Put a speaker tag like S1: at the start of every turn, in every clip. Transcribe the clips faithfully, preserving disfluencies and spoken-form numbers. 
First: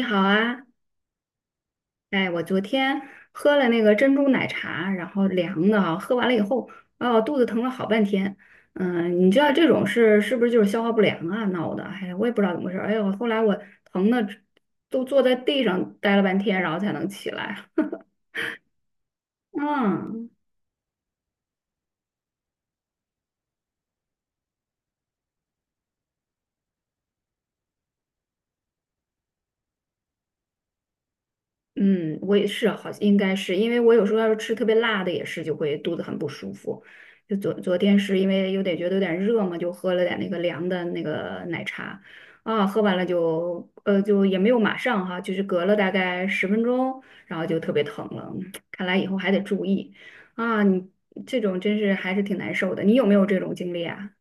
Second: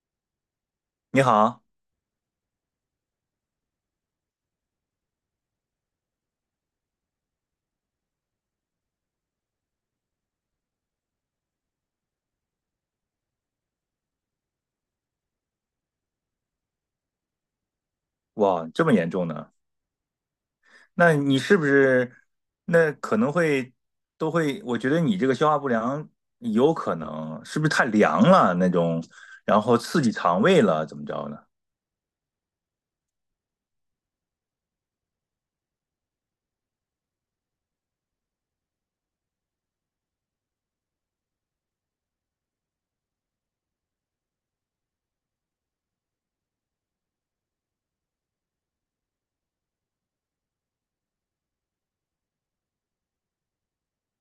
S1: 你好啊，
S2: 你好。
S1: 哎，我昨天喝了那个珍珠奶茶，然后凉的啊，喝完了以后，哦，肚子疼了好半天。嗯，你知道这种是是不是就是消化不良啊闹的？哎呀，我也不知道怎么回事儿。哎呦，后来我疼的都坐在地上待了半天，然后才能起来。
S2: 哇，这么严重呢？
S1: 嗯。
S2: 那你是不是，那可能会，都会？我觉得你这个消化不良有可能是不是太凉了那种，然后刺激肠胃了，怎么着呢？
S1: 嗯，我也是，好像应该是，因为我有时候要是吃特别辣的，也是就会肚子很不舒服。就昨昨天是因为有点觉得有点热嘛，就喝了点那个凉的那个奶茶，啊，喝完了就呃就也没有马上哈，就是隔了大概十分钟，然后就特别疼了。看来以后还得注意啊，你这种真是还是挺难受的。你有没有这种经历啊？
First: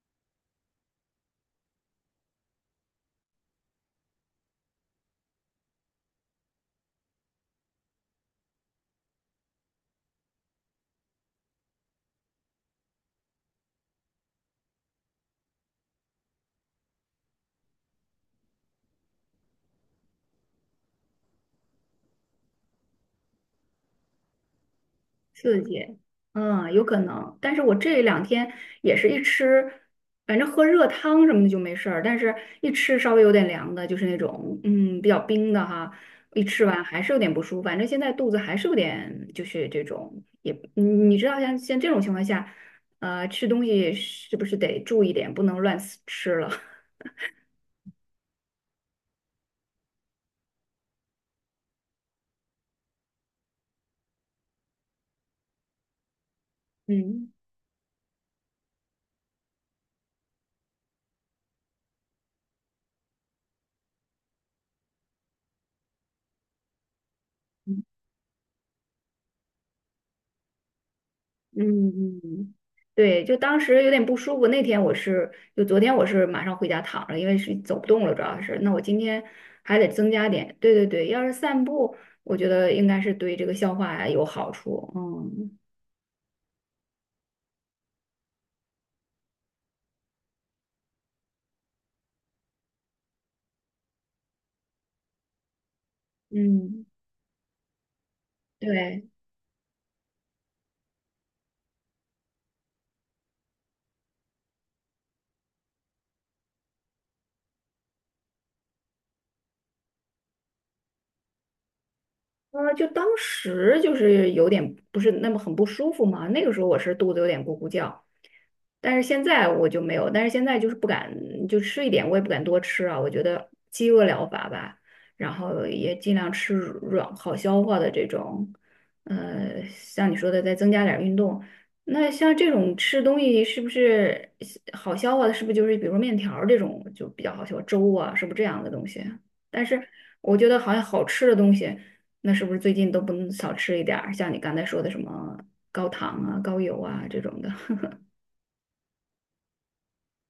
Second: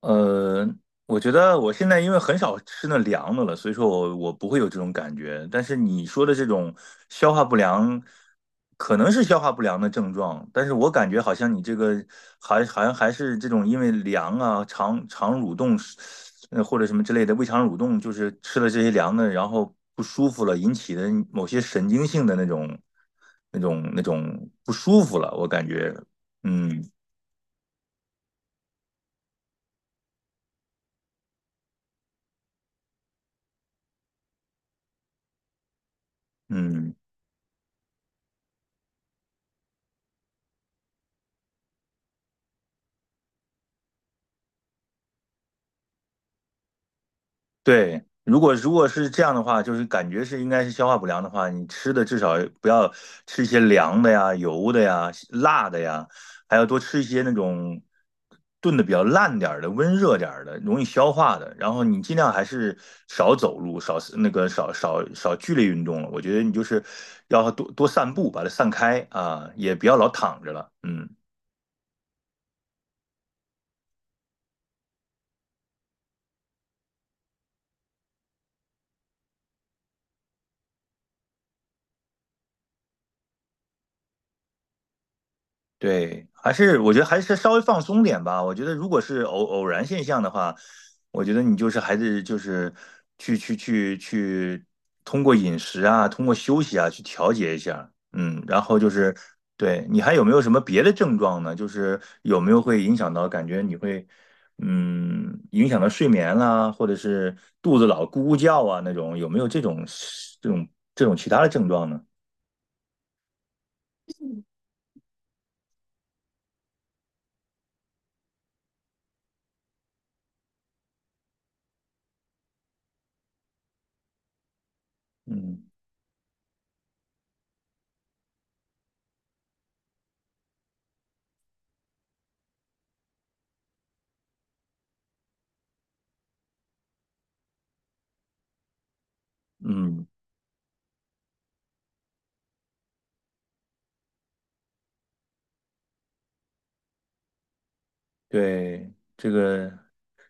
S2: 呃，我觉得我现在因为很少吃那凉的了，所以说我我不会有这种感觉。但是你说的这种消化不良，可能是消化不良的症状，但是我感觉好像你这个还好像还是这种因为凉啊、肠肠蠕动是呃或者什么之类的胃肠蠕动，就是吃了这些凉的，然后不舒服了引起的某些神经性的那种、那种、那种不舒服了，我
S1: 刺
S2: 感觉。
S1: 激，嗯，
S2: 嗯
S1: 有可能。但是我这两天也是一吃，反正喝热汤什么的就没事儿，但是一吃稍微有点凉的，就是那种嗯比较冰的哈，一吃完
S2: 嗯。
S1: 还是有点不舒服。反正现在肚子还是有点，就是这种也，你你知道像像这种情况下，呃，吃东西是不是得注意点，不能乱吃了？
S2: 对，如果如果是这样的话，就是感觉是应该是消化不良的话，你吃的至少不要吃一些凉的呀、油的呀、辣的呀，还要多 吃一些那
S1: 嗯。
S2: 种炖的比较烂点儿的、温热点儿的、容易消化的。然后你尽量还是少走路、少那个少少少剧烈运动了。我觉得你就是要多多散步，把它散开啊，也不要老躺着了。嗯。
S1: 嗯嗯，对，就当时有点不舒服。那天我是，就昨天我是马上回家躺着，因为是走不动了，主要是。那我今天还得增加点。对对对，要是散步，我觉得应该是对这个消化呀有好处。嗯
S2: 对，还是我觉得还是稍微放松点吧。我觉得如果是偶偶然现象的话，我觉得你就是还是就是去去去去通过饮食啊，通过休息
S1: 嗯，
S2: 啊去调节一下。嗯，然后就
S1: 对，
S2: 是，对你还有没有什么别的症状呢？就是有没有会影响到感觉你会，嗯影响到睡眠啦，或者是肚子老咕咕叫啊那种，有没有这种，这种，这种其他的症状呢？
S1: 呃，就当时就是有点不是那么很不舒服嘛。那个时候我是肚子有点咕咕叫，但是现在我就没有，但是现在就是不敢，就吃一点，我也不敢多吃啊。我觉得饥饿疗法吧，然
S2: 嗯
S1: 后也尽量吃软好消化的这种，呃，像你说的再增加点儿运动。那像这种吃东西是不是好消化的？是不是就是比如说面条儿这种就比较好消化，粥啊，是不是这样的东西？但是
S2: 嗯。
S1: 我觉得好像好吃的东西，那是不是最近都不能少吃一点儿？像你刚才说的什么高糖啊、高油啊这种的。
S2: 对，这个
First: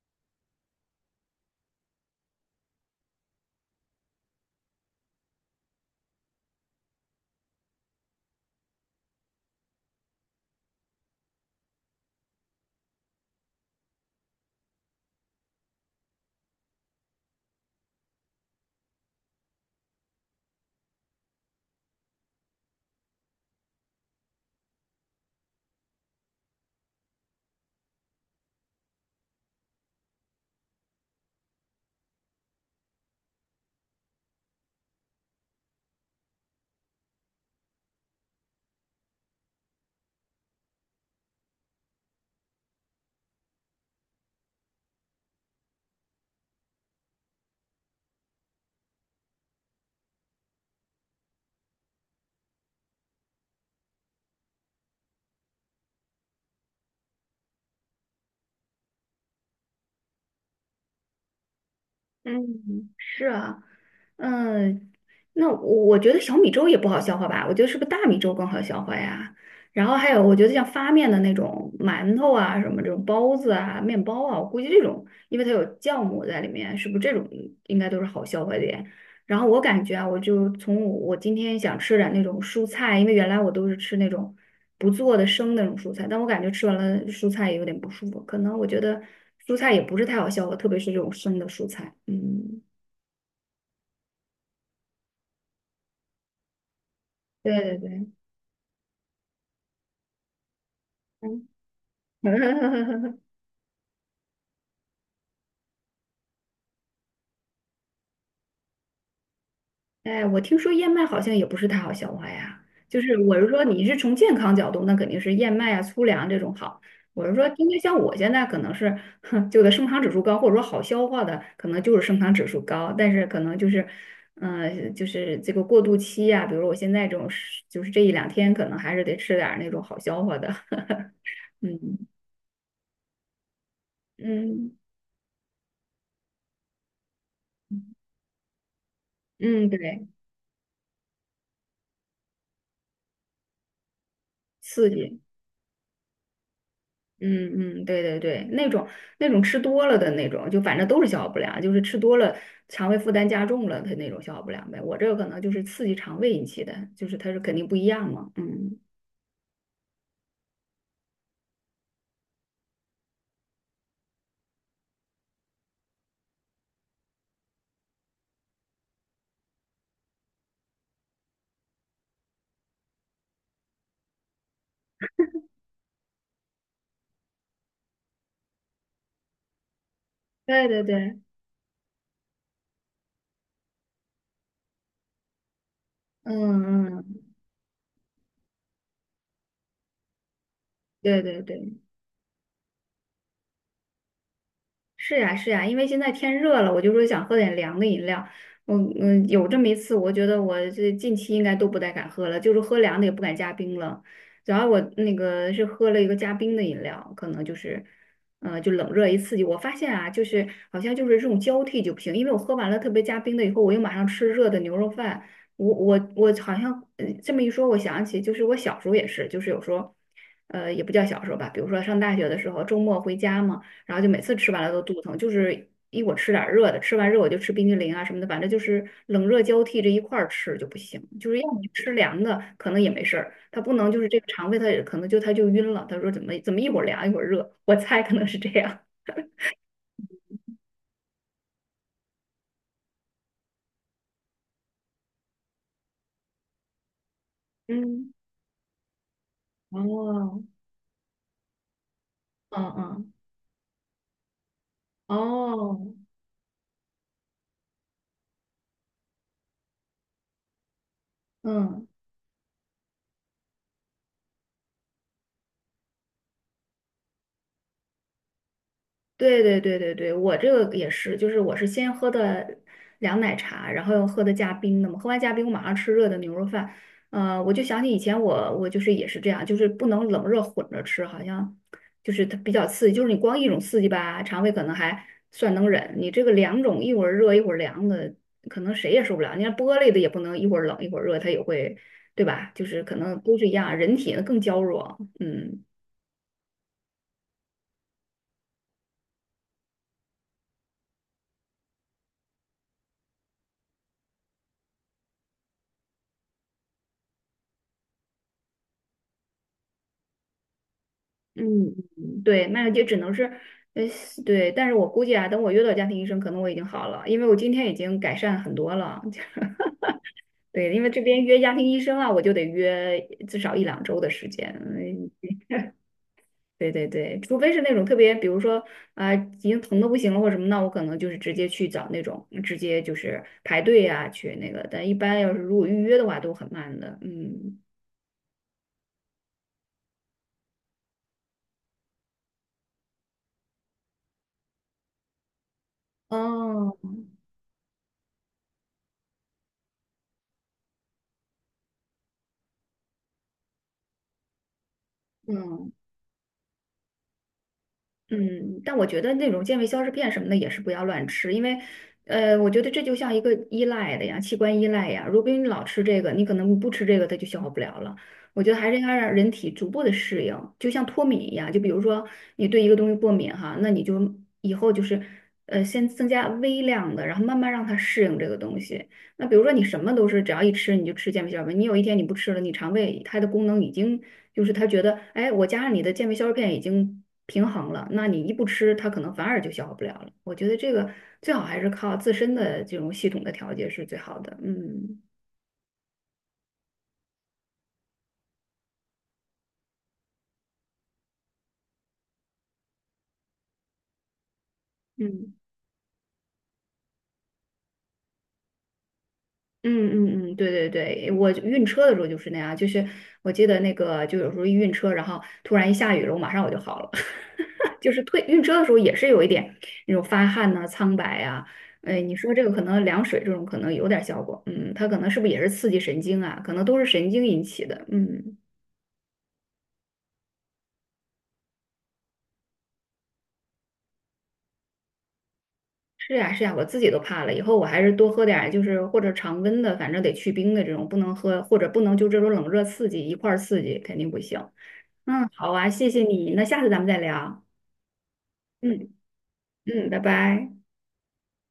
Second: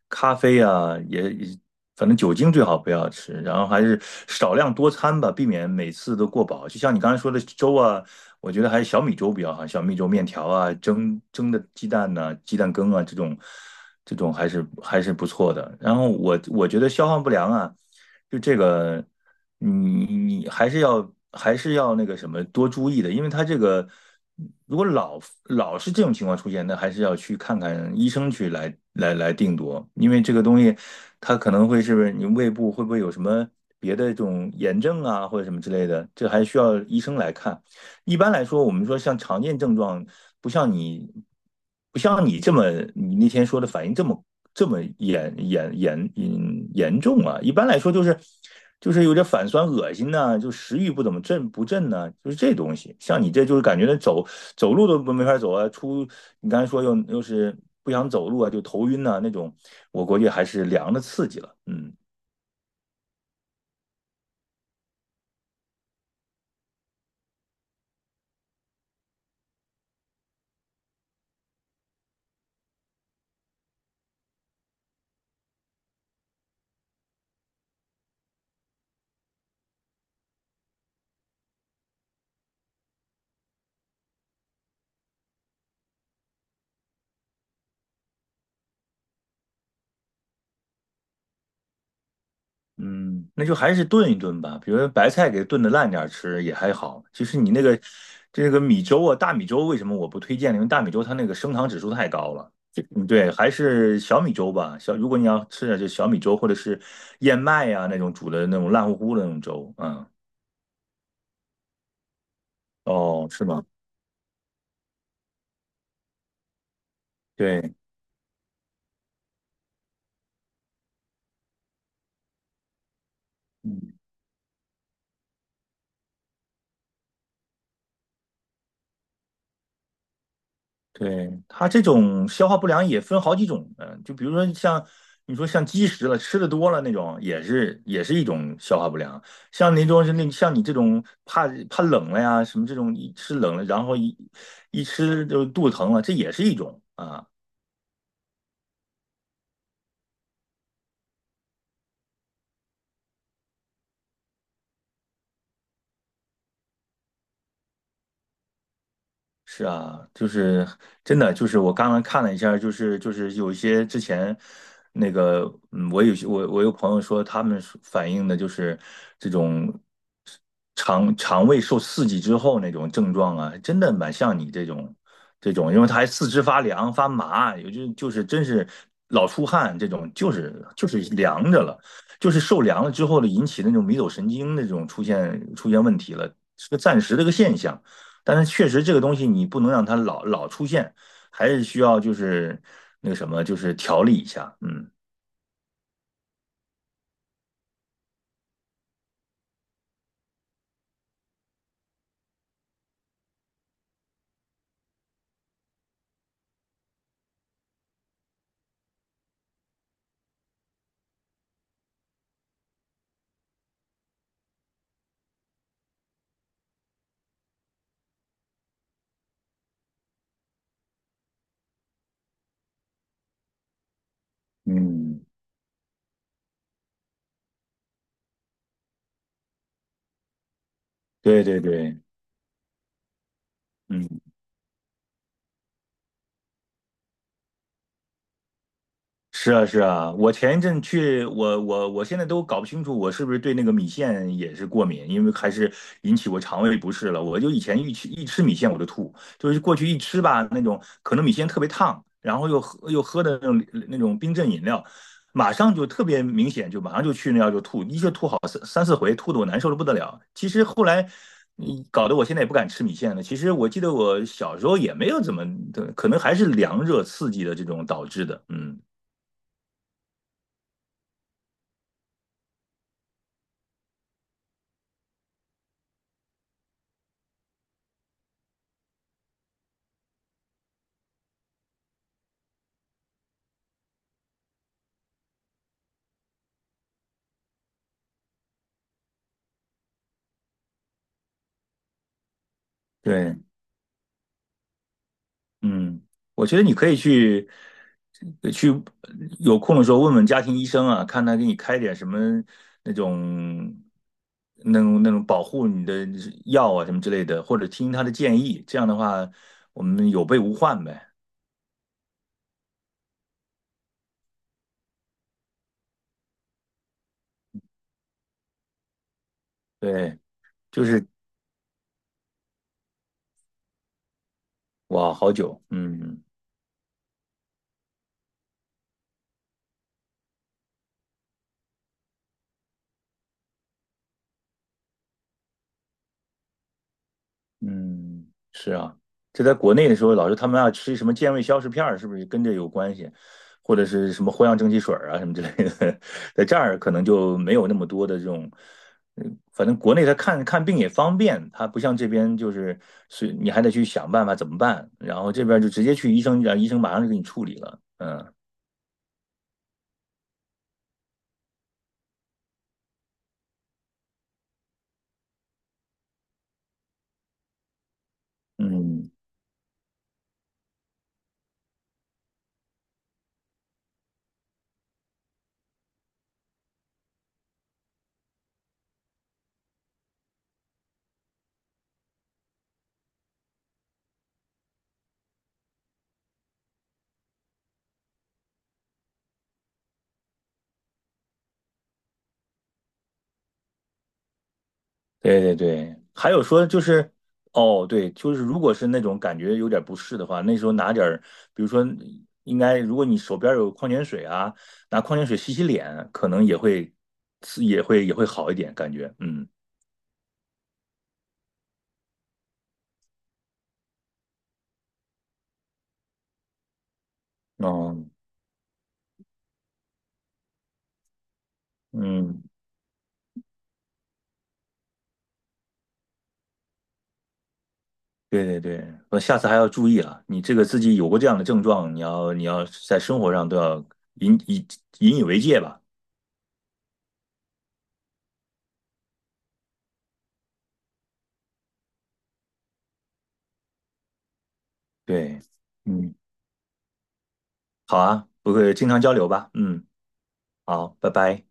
S2: 咖啡啊，也也反正酒精最好不要吃，然后还是少量多餐吧，避免每次都过饱。就像你刚才说的粥啊，我觉得还是小米粥比较好，小米粥、面条啊、蒸蒸的鸡蛋呐、鸡蛋羹啊这种，这种还是还是不错的。然后我我觉得消化不良啊，就这个。你你还是要还是要那个什么多注意的，因为他这个如果老老是这种情况出现，那还是要去看看医生去来来来定夺，因为这个东西它可能会，是不是你胃部会不会有什么别的这种炎症啊或者什么之类的，这还需要医生来看。一般来说，我们说像常见症状，不像你，不像你这么，你那天说的反应这么这么严严严严严重啊！一般来说就是就是有点反酸、恶心呐、啊就食欲不怎么振不振呐，啊就是这东西。像你这就是感觉那走，走路都没法走啊，出，你刚才说又又是不想走路啊，就头晕呐、那种，我估计还是凉的刺激了。嗯。
S1: 嗯，是啊，嗯，那我我觉得小米粥也不好消化吧，我觉得是不是大米粥更好消化呀？然后还有，我觉得像发面的那种馒头啊，什么这种包子啊、面包啊，我估计这种，因为它有酵母在里面，是不是这种应该都是好消化的？呀？然后我感觉啊，我就从我我今天想吃点那种蔬菜，因为原来我都是吃那种不做的生的那种蔬菜，但我感觉吃完了蔬菜也有点不舒服，可能我觉得蔬菜也不是太好消化，特别是这种生的蔬菜。嗯，
S2: 嗯，那就还是炖一炖吧，比如说白菜给炖的烂点儿吃也还好。其实你
S1: 对
S2: 那
S1: 对
S2: 个，
S1: 对，
S2: 这个米粥啊，大米粥为什么我不推荐呢？因为大米粥它那个
S1: 嗯，
S2: 升糖指数太高了。这嗯，对，还是小米粥吧。小，如果你要吃点就小米粥或者是燕麦呀、那种煮的那种烂乎乎的那种粥。嗯。
S1: 哎，我听说燕麦好像也不是太好消化呀，就是
S2: 哦，
S1: 我
S2: 是
S1: 是说，
S2: 吗？
S1: 你是从健康角度，那肯定是燕麦啊、粗粮这种好。我是说，因
S2: 对。
S1: 为像我现在可能是，哼，就的升糖指数高，或者说好消化的，可能就是升糖指数高，但是可能就是，
S2: 嗯。
S1: 嗯，就是这个过渡期呀、比如说我现在这种是，就是这一两天可能还是得吃点儿那种好消化的，
S2: 对，它
S1: 嗯
S2: 这种消化不良也分好几种，嗯，就比如说
S1: 嗯
S2: 像你说像积食了，吃的多了那种，也是也是一种消化不良。
S1: 嗯，
S2: 像那种
S1: 对，
S2: 是那像你这种怕怕冷了呀，什么这种一吃冷了，然后一一
S1: 刺激。
S2: 吃就肚子疼了，这也是一种啊。
S1: 嗯嗯，对对对，那种那种吃多了的那种，就反正都是消化不良，就是吃多了，肠胃负担加重了，它那种消化不良呗。我这个可能就是刺激肠胃引起的，就是它是肯定不一样嘛。嗯，
S2: 是啊，就是真的，就是我刚刚看了一下儿就是就是有一些之前那个，嗯，我有些我，我有朋友说，他们说反映的就是这种肠肠胃受刺激之后那种症状啊，真的蛮像你这种，这种，因为他还四肢发凉发麻，有就就是真是老出汗这种，就是
S1: 对对
S2: 就是
S1: 对，
S2: 凉着了，就是受凉了之后的引起的那种迷走神经那种出现出现问题了，是个
S1: 嗯
S2: 暂时的一个
S1: 嗯，
S2: 现象。但是确实这个东西你不能让它老老出现，
S1: 对对
S2: 还是需
S1: 对。
S2: 要就是那个什么，就是调理一下。嗯。
S1: 是呀，是呀，因为现在天热了，我就说想喝点凉的饮料。我嗯，有这么一次，我觉得我这近期应该都不太敢喝了，就是喝凉的也不敢加冰了。主要我那个是喝了一个加冰的饮料，可能就是，呃，就冷热一刺激。我发现啊，就是好像就是这种交替就不行，因为我喝完了特别加冰的以后，我又马上吃热的牛肉饭。我我我好像呃这么一说，我想起就是我小时候也是，就是有时候，呃，也不叫小时候吧，比如说上大学的时候，周末回家嘛。然后就每次吃完了都肚疼，
S2: 嗯，
S1: 就是一我吃点儿热的，吃完热我就吃冰激凌啊什么的，反正就是冷热交替这一块儿吃就不行，就是
S2: 对
S1: 要么
S2: 对
S1: 吃
S2: 对。
S1: 凉的可能也没事儿，它不能就是这
S2: 嗯，
S1: 个肠胃他也可能就他就晕了，他说怎么怎么一会儿凉一会儿热，我猜可能是这样，
S2: 是啊，是啊，我前一阵去，我我我现在都搞不清楚，我是不是对那个米线也是过敏，因为还是引起我肠胃不适了。我就以前一吃
S1: 嗯，
S2: 一吃米线我就吐，就是过去一吃
S1: 哦，
S2: 吧，那种可能米线特别烫，然后又
S1: 嗯
S2: 喝又
S1: 嗯，
S2: 喝的那种，那种冰镇饮料，马上就
S1: 哦，
S2: 特别明显，就马上就去那样就吐，一下吐好三三四回，吐的我难受的不得了。其实后来。嗯，
S1: 嗯。
S2: 搞得我现在也不敢吃米线了。其实我记得我小时候也没有怎么，可能还是凉热刺激的这种导致的。嗯。
S1: 对对对对对，我这个也是，就是我是先喝的凉奶茶，然后又喝的加冰的嘛，喝完加冰我马上吃热的牛肉饭。呃，我就想起以前我我就是也是这样，就是不能冷热混着吃，好像就是它比较刺激，就是你光一种刺激吧，肠胃可能还算能忍，你这个两种一会儿热一会儿凉的，可能谁也受不了。你看玻璃的也不能一会儿冷一会儿热，它也会，对吧？就是可能都
S2: 对。
S1: 是一样，人体更娇弱，嗯。
S2: 嗯，我觉得你可以去，呃去，有空的时候问问家庭医生啊，看他给你开点什么那种，那种那种保护你的药啊什么之类的，或者听他的建议。这样的话，我们有备无患呗。
S1: 嗯，嗯对，那就只能是，呃，对，但是我估计啊，等我约到家庭医生，可能我已经好了，因为我今天已经改善很多了。
S2: 对，
S1: 对，因
S2: 就
S1: 为这
S2: 是，
S1: 边约家庭医生啊，我就得约至少一两周的时间。嗯，
S2: 哇，好久。嗯。
S1: 对对对，除非是那种特别，比如说啊、呃已经疼的不行了或者什么，那我可能就是直接去找那种，直接就是排队啊去那个。但一般要是如果预约的话，都很慢的。嗯，
S2: 嗯，是啊，这在国内的时候，老是他们要吃什么健胃消食片儿，是不是跟这有关系？或者是什么藿香正气水儿啊，什么之类的，在这
S1: 哦，
S2: 儿可能就没有那么多的这种。嗯，反正国内他看看病也方便，他不像这边就是，是你还得去想办法怎么办，然后这边就
S1: 嗯。
S2: 直接去医生，让医生马上就给你处理了。嗯。
S1: 嗯，但我觉得那种健胃消食片什么的也是不要乱吃，因为，呃，我觉得这就像一个依赖的呀，器官依赖呀。如果你老吃这个，你可能不吃这个，它就消化不了了。我觉得还是应该让
S2: 嗯。
S1: 人体逐步的适应，就像脱敏一样。就比如说你对一个东西过敏哈，那你就以后就是，呃，先增加微量的，然后慢慢让它适应这个东西。那比如说你什么都是只要一吃你就吃健胃消化片，你有一天你不吃了，你肠胃它的功能已经就是它觉得，哎，我加上你的健胃消化片已经平衡了，那你一不吃，它可能反而就消化不了了。我觉得这个最好还是靠自身的这种系统的调节是最好的。嗯
S2: 对对对，还有说就是，哦，对，就是如果是那种感觉有点不适的话，那时候拿点儿，比如说应该，如果你手边有矿泉水啊，拿矿泉
S1: 嗯。
S2: 水洗洗脸，可能也会，是，也会，也会好一点感觉。嗯。
S1: 嗯嗯嗯，对对对，我晕车的时候就是那样，就是我记得那个，就有时候一晕车，然后突然一下雨了，我马上我就好了，就是
S2: 哦。
S1: 退晕车的时候也是有一点那种发汗呐、苍白啊，哎，你说这
S2: 嗯，
S1: 个可能凉水这种可能有点效果，嗯，它可能是不是也是刺激神经啊？可能都是神经引起的，嗯，
S2: 对对对，我下次还要注意了，你这个自己有过这样的症状，你要你要在生活上都要引以引以为戒吧。
S1: 是呀是呀，我自己都怕了，以后我还是多喝点儿，就是或者常温的，反正得去冰的这种，不能喝或者不能就这种冷热刺激一块儿刺激，肯定不行。嗯，
S2: 对。
S1: 好啊，谢谢
S2: 嗯，
S1: 你，那下次咱们再聊。
S2: 好啊，不会经
S1: 嗯
S2: 常交流吧。嗯。
S1: 嗯，拜拜。
S2: 好，拜拜。